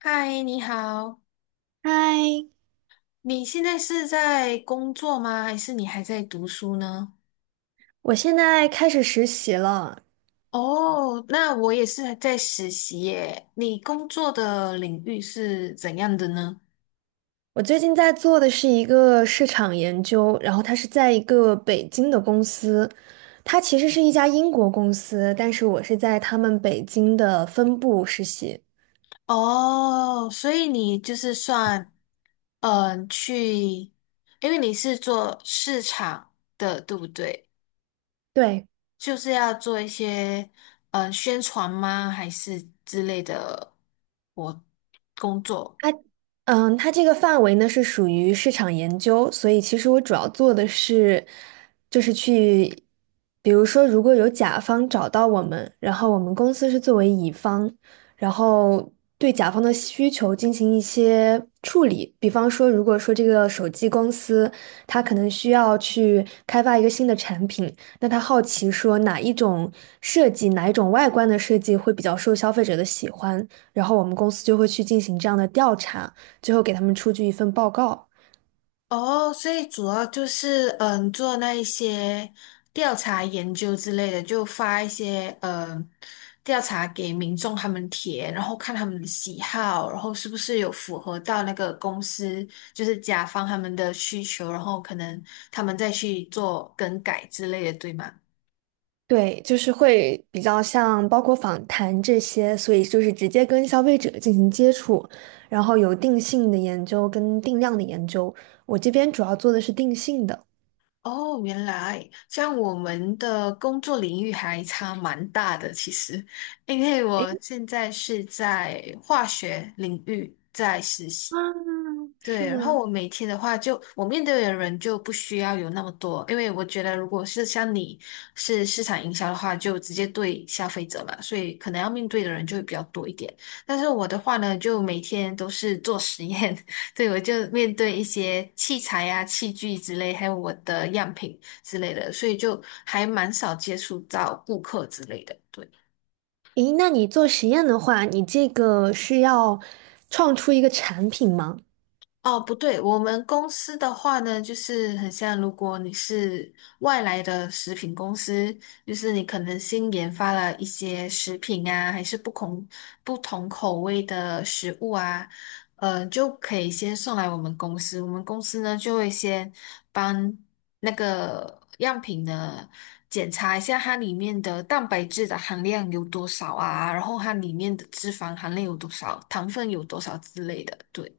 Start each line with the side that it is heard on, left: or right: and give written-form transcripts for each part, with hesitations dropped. left: 嗨，你好，
right: 嗨，
left: 你现在是在工作吗？还是你还在读书呢？
right: 我现在开始实习了。
left: 哦，那我也是在实习耶。你工作的领域是怎样的呢？
right: 我最近在做的是一个市场研究，然后它是在一个北京的公司，它其实是一家英国公司，但是我是在他们北京的分部实习。
left: 哦，所以你就是算，嗯，去，因为你是做市场的，对不对？
right: 对，
left: 就是要做一些，嗯，宣传吗？还是之类的，我工作。
right: 它它这个范围呢是属于市场研究，所以其实我主要做的是，就是去，比如说如果有甲方找到我们，然后我们公司是作为乙方，然后对甲方的需求进行一些处理，比方说如果说这个手机公司它可能需要去开发一个新的产品，那他好奇说哪一种设计，哪一种外观的设计会比较受消费者的喜欢，然后我们公司就会去进行这样的调查。最后给他们出具一份报告。
left: 哦，所以主要就是做那一些调查研究之类的，就发一些调查给民众他们填，然后看他们的喜好，然后是不是有符合到那个公司就是甲方他们的需求，然后可能他们再去做更改之类的，对吗？
right: 对，就是会比较像包括访谈这些，所以就是直接跟消费者进行接触，然后有定性的研究跟定量的研究。我这边主要做的是定性的。
left: 哦，原来像我们的工作领域还差蛮大的，其实。因为我
right: 诶，
left: 现在是在化学领域在实习。
right: 是
left: 对，然后
right: 吗？
left: 我每天的话就，我面对的人就不需要有那么多，因为我觉得如果是像你是市场营销的话，就直接对消费者嘛，所以可能要面对的人就会比较多一点。但是我的话呢，就每天都是做实验，对，我就面对一些器材啊、器具之类，还有我的样品之类的，所以就还蛮少接触到顾客之类的。对。
right: 诶，那你做实验的话，你这个是要创出一个产品吗？
left: 哦，不对，我们公司的话呢，就是很像，如果你是外来的食品公司，就是你可能新研发了一些食品啊，还是不同口味的食物啊，就可以先送来我们公司。我们公司呢，就会先帮那个样品呢检查一下它里面的蛋白质的含量有多少啊，然后它里面的脂肪含量有多少，糖分有多少之类的，对。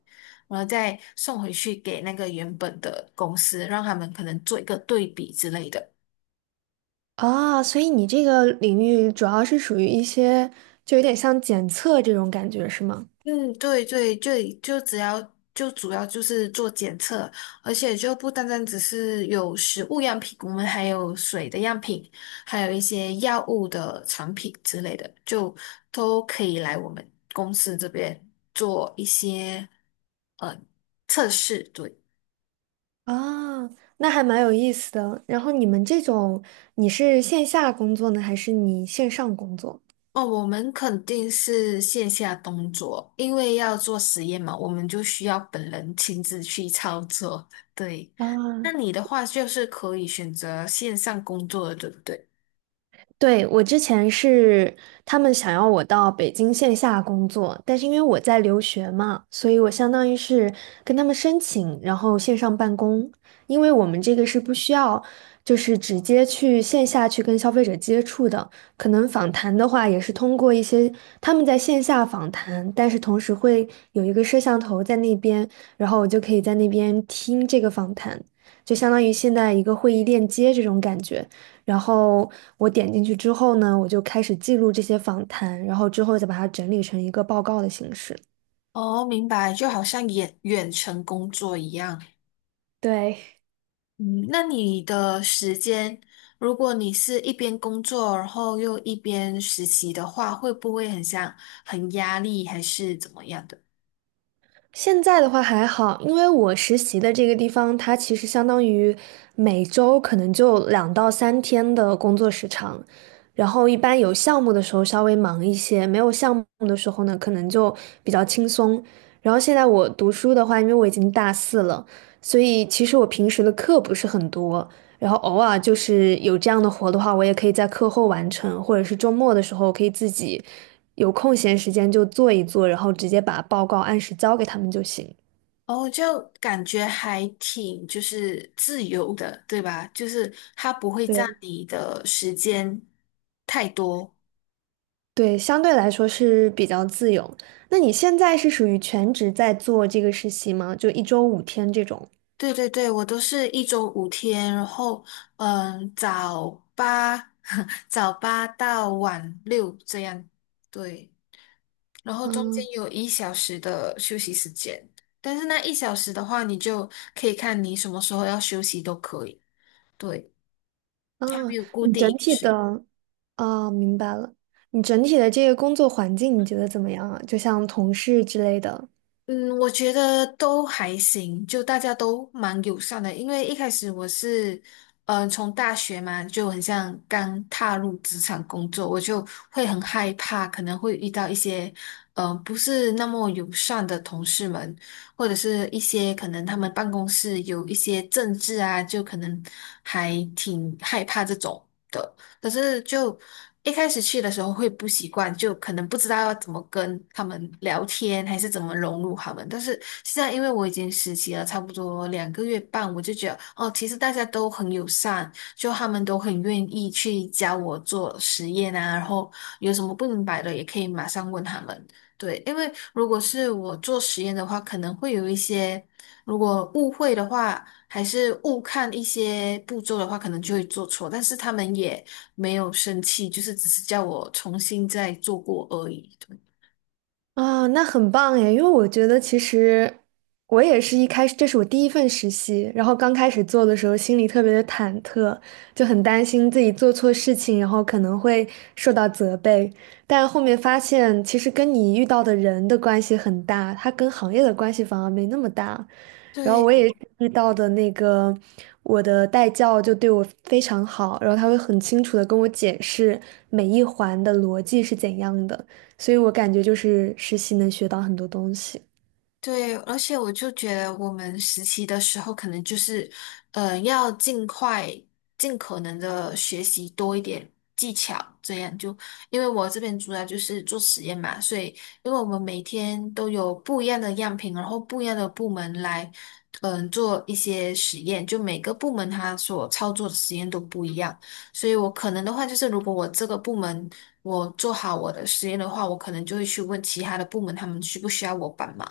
left: 然后再送回去给那个原本的公司，让他们可能做一个对比之类的。
right: 啊，所以你这个领域主要是属于一些，就有点像检测这种感觉，是吗？
left: 嗯，对对对，就主要就是做检测，而且就不单单只是有食物样品，我们还有水的样品，还有一些药物的产品之类的，就都可以来我们公司这边做一些呃测试。对。
right: 啊，那还蛮有意思的。然后你们这种，你是线下工作呢，还是你线上工作？
left: 哦，我们肯定是线下工作，因为要做实验嘛，我们就需要本人亲自去操作。对，
right: 啊，
left: 那你的话就是可以选择线上工作的，对不对？
right: 对，我之前是他们想要我到北京线下工作，但是因为我在留学嘛，所以我相当于是跟他们申请，然后线上办公。因为我们这个是不需要，就是直接去线下去跟消费者接触的，可能访谈的话也是通过一些他们在线下访谈，但是同时会有一个摄像头在那边，然后我就可以在那边听这个访谈，就相当于现在一个会议链接这种感觉。然后我点进去之后呢，我就开始记录这些访谈，然后之后再把它整理成一个报告的形式。
left: 哦，明白，就好像远程工作一样。
right: 对，
left: 嗯，那你的时间，如果你是一边工作，然后又一边实习的话，会不会很像很压力，还是怎么样的？
right: 现在的话还好，因为我实习的这个地方，它其实相当于每周可能就2到3天的工作时长，然后一般有项目的时候稍微忙一些，没有项目的时候呢，可能就比较轻松。然后现在我读书的话，因为我已经大四了，所以其实我平时的课不是很多，然后偶尔就是有这样的活的话，我也可以在课后完成，或者是周末的时候可以自己有空闲时间就做一做，然后直接把报告按时交给他们就行。
left: 哦，就感觉还挺就是自由的，对吧？就是它不会占
right: 对
left: 你的时间太多。
right: 对，相对来说是比较自由。那你现在是属于全职在做这个实习吗？就一周5天这种？
left: 对对对，我都是一周五天，然后嗯，早八 早八到晚六这样，对，然后中间
right: 嗯。
left: 有一小时的休息时间，但是那一小时的话，你就可以看你什么时候要休息都可以，对，
right: 啊，
left: 它没有固
right: 你
left: 定
right: 整
left: 一个
right: 体
left: 时
right: 的啊，明白了。你整体的这个工作环境你觉得怎么样啊？就像同事之类的。
left: 嗯，我觉得都还行，就大家都蛮友善的。因为一开始我是，嗯、从大学嘛，就很像刚踏入职场工作，我就会很害怕，可能会遇到一些，嗯、不是那么友善的同事们，或者是一些可能他们办公室有一些政治啊，就可能还挺害怕这种的。可是一开始去的时候会不习惯，就可能不知道要怎么跟他们聊天，还是怎么融入他们。但是现在因为我已经实习了差不多两个月半，我就觉得哦，其实大家都很友善，就他们都很愿意去教我做实验啊，然后有什么不明白的也可以马上问他们。对，因为如果是我做实验的话，可能会有一些，如果误会的话，还是误看一些步骤的话，可能就会做错。但是他们也没有生气，就是只是叫我重新再做过而已。
right: 啊，那很棒耶！因为我觉得其实我也是一开始，这是我第一份实习，然后刚开始做的时候心里特别的忐忑，就很担心自己做错事情，然后可能会受到责备。但后面发现，其实跟你遇到的人的关系很大，它跟行业的关系反而没那么大。然后
left: 对，
right: 我也遇到的那个我的代教就对我非常好，然后他会很清楚的跟我解释每一环的逻辑是怎样的。所以我感觉就是实习能学到很多东西。
left: 对，而且我就觉得我们实习的时候，可能就是，呃，要尽快、尽可能的学习多一点技巧，这样就，因为我这边主要就是做实验嘛，所以因为我们每天都有不一样的样品，然后不一样的部门来，嗯、做一些实验，就每个部门它所操作的实验都不一样，所以我可能的话就是，如果我这个部门我做好我的实验的话，我可能就会去问其他的部门，他们需不需要我帮忙。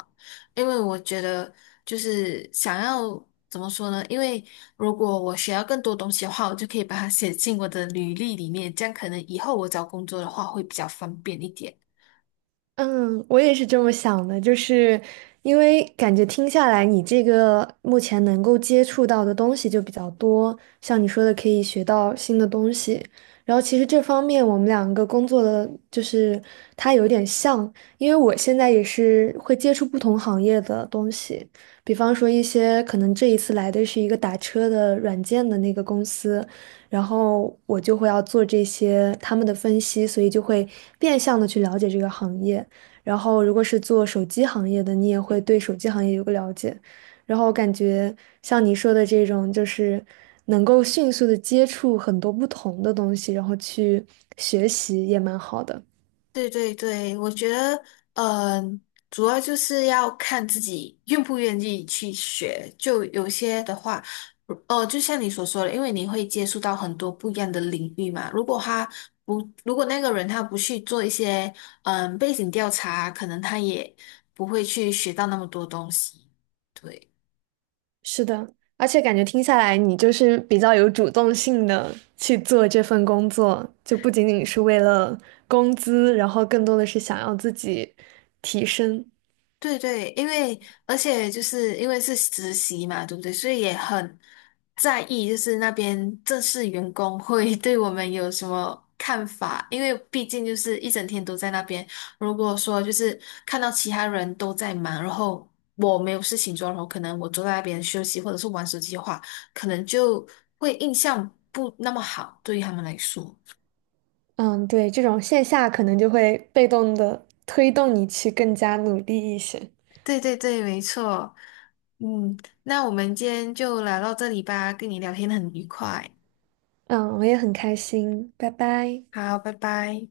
left: 因为我觉得就是想要怎么说呢？因为如果我学到更多东西的话，我就可以把它写进我的履历里面，这样可能以后我找工作的话会比较方便一点。
right: 嗯，我也是这么想的，就是因为感觉听下来，你这个目前能够接触到的东西就比较多，像你说的可以学到新的东西。然后其实这方面我们两个工作的就是它有点像，因为我现在也是会接触不同行业的东西，比方说一些可能这一次来的是一个打车的软件的那个公司，然后我就会要做这些他们的分析，所以就会变相的去了解这个行业。然后如果是做手机行业的，你也会对手机行业有个了解。然后我感觉像你说的这种，就是能够迅速的接触很多不同的东西，然后去学习也蛮好的。
left: 对对对，我觉得，嗯、主要就是要看自己愿不愿意去学。就有些的话，哦，就像你所说的，因为你会接触到很多不一样的领域嘛。如果他不，如果那个人他不去做一些，嗯、背景调查，可能他也不会去学到那么多东西。对。
right: 是的，而且感觉听下来，你就是比较有主动性的去做这份工作，就不仅仅是为了工资，然后更多的是想要自己提升。
left: 对对，而且就是因为是实习嘛，对不对？所以也很在意，就是那边正式员工会 对我们有什么看法，因为毕竟就是一整天都在那边。如果说就是看到其他人都在忙，然后我没有事情做，然后可能我坐在那边休息或者是玩手机的话，可能就会印象不那么好，对于他们来说。
right: 嗯，对，这种线下可能就会被动的推动你去更加努力一些。
left: 对对对，没错。嗯，那我们今天就聊到这里吧，跟你聊天很愉快。
right: 嗯，我也很开心，拜拜。
left: 好，拜拜。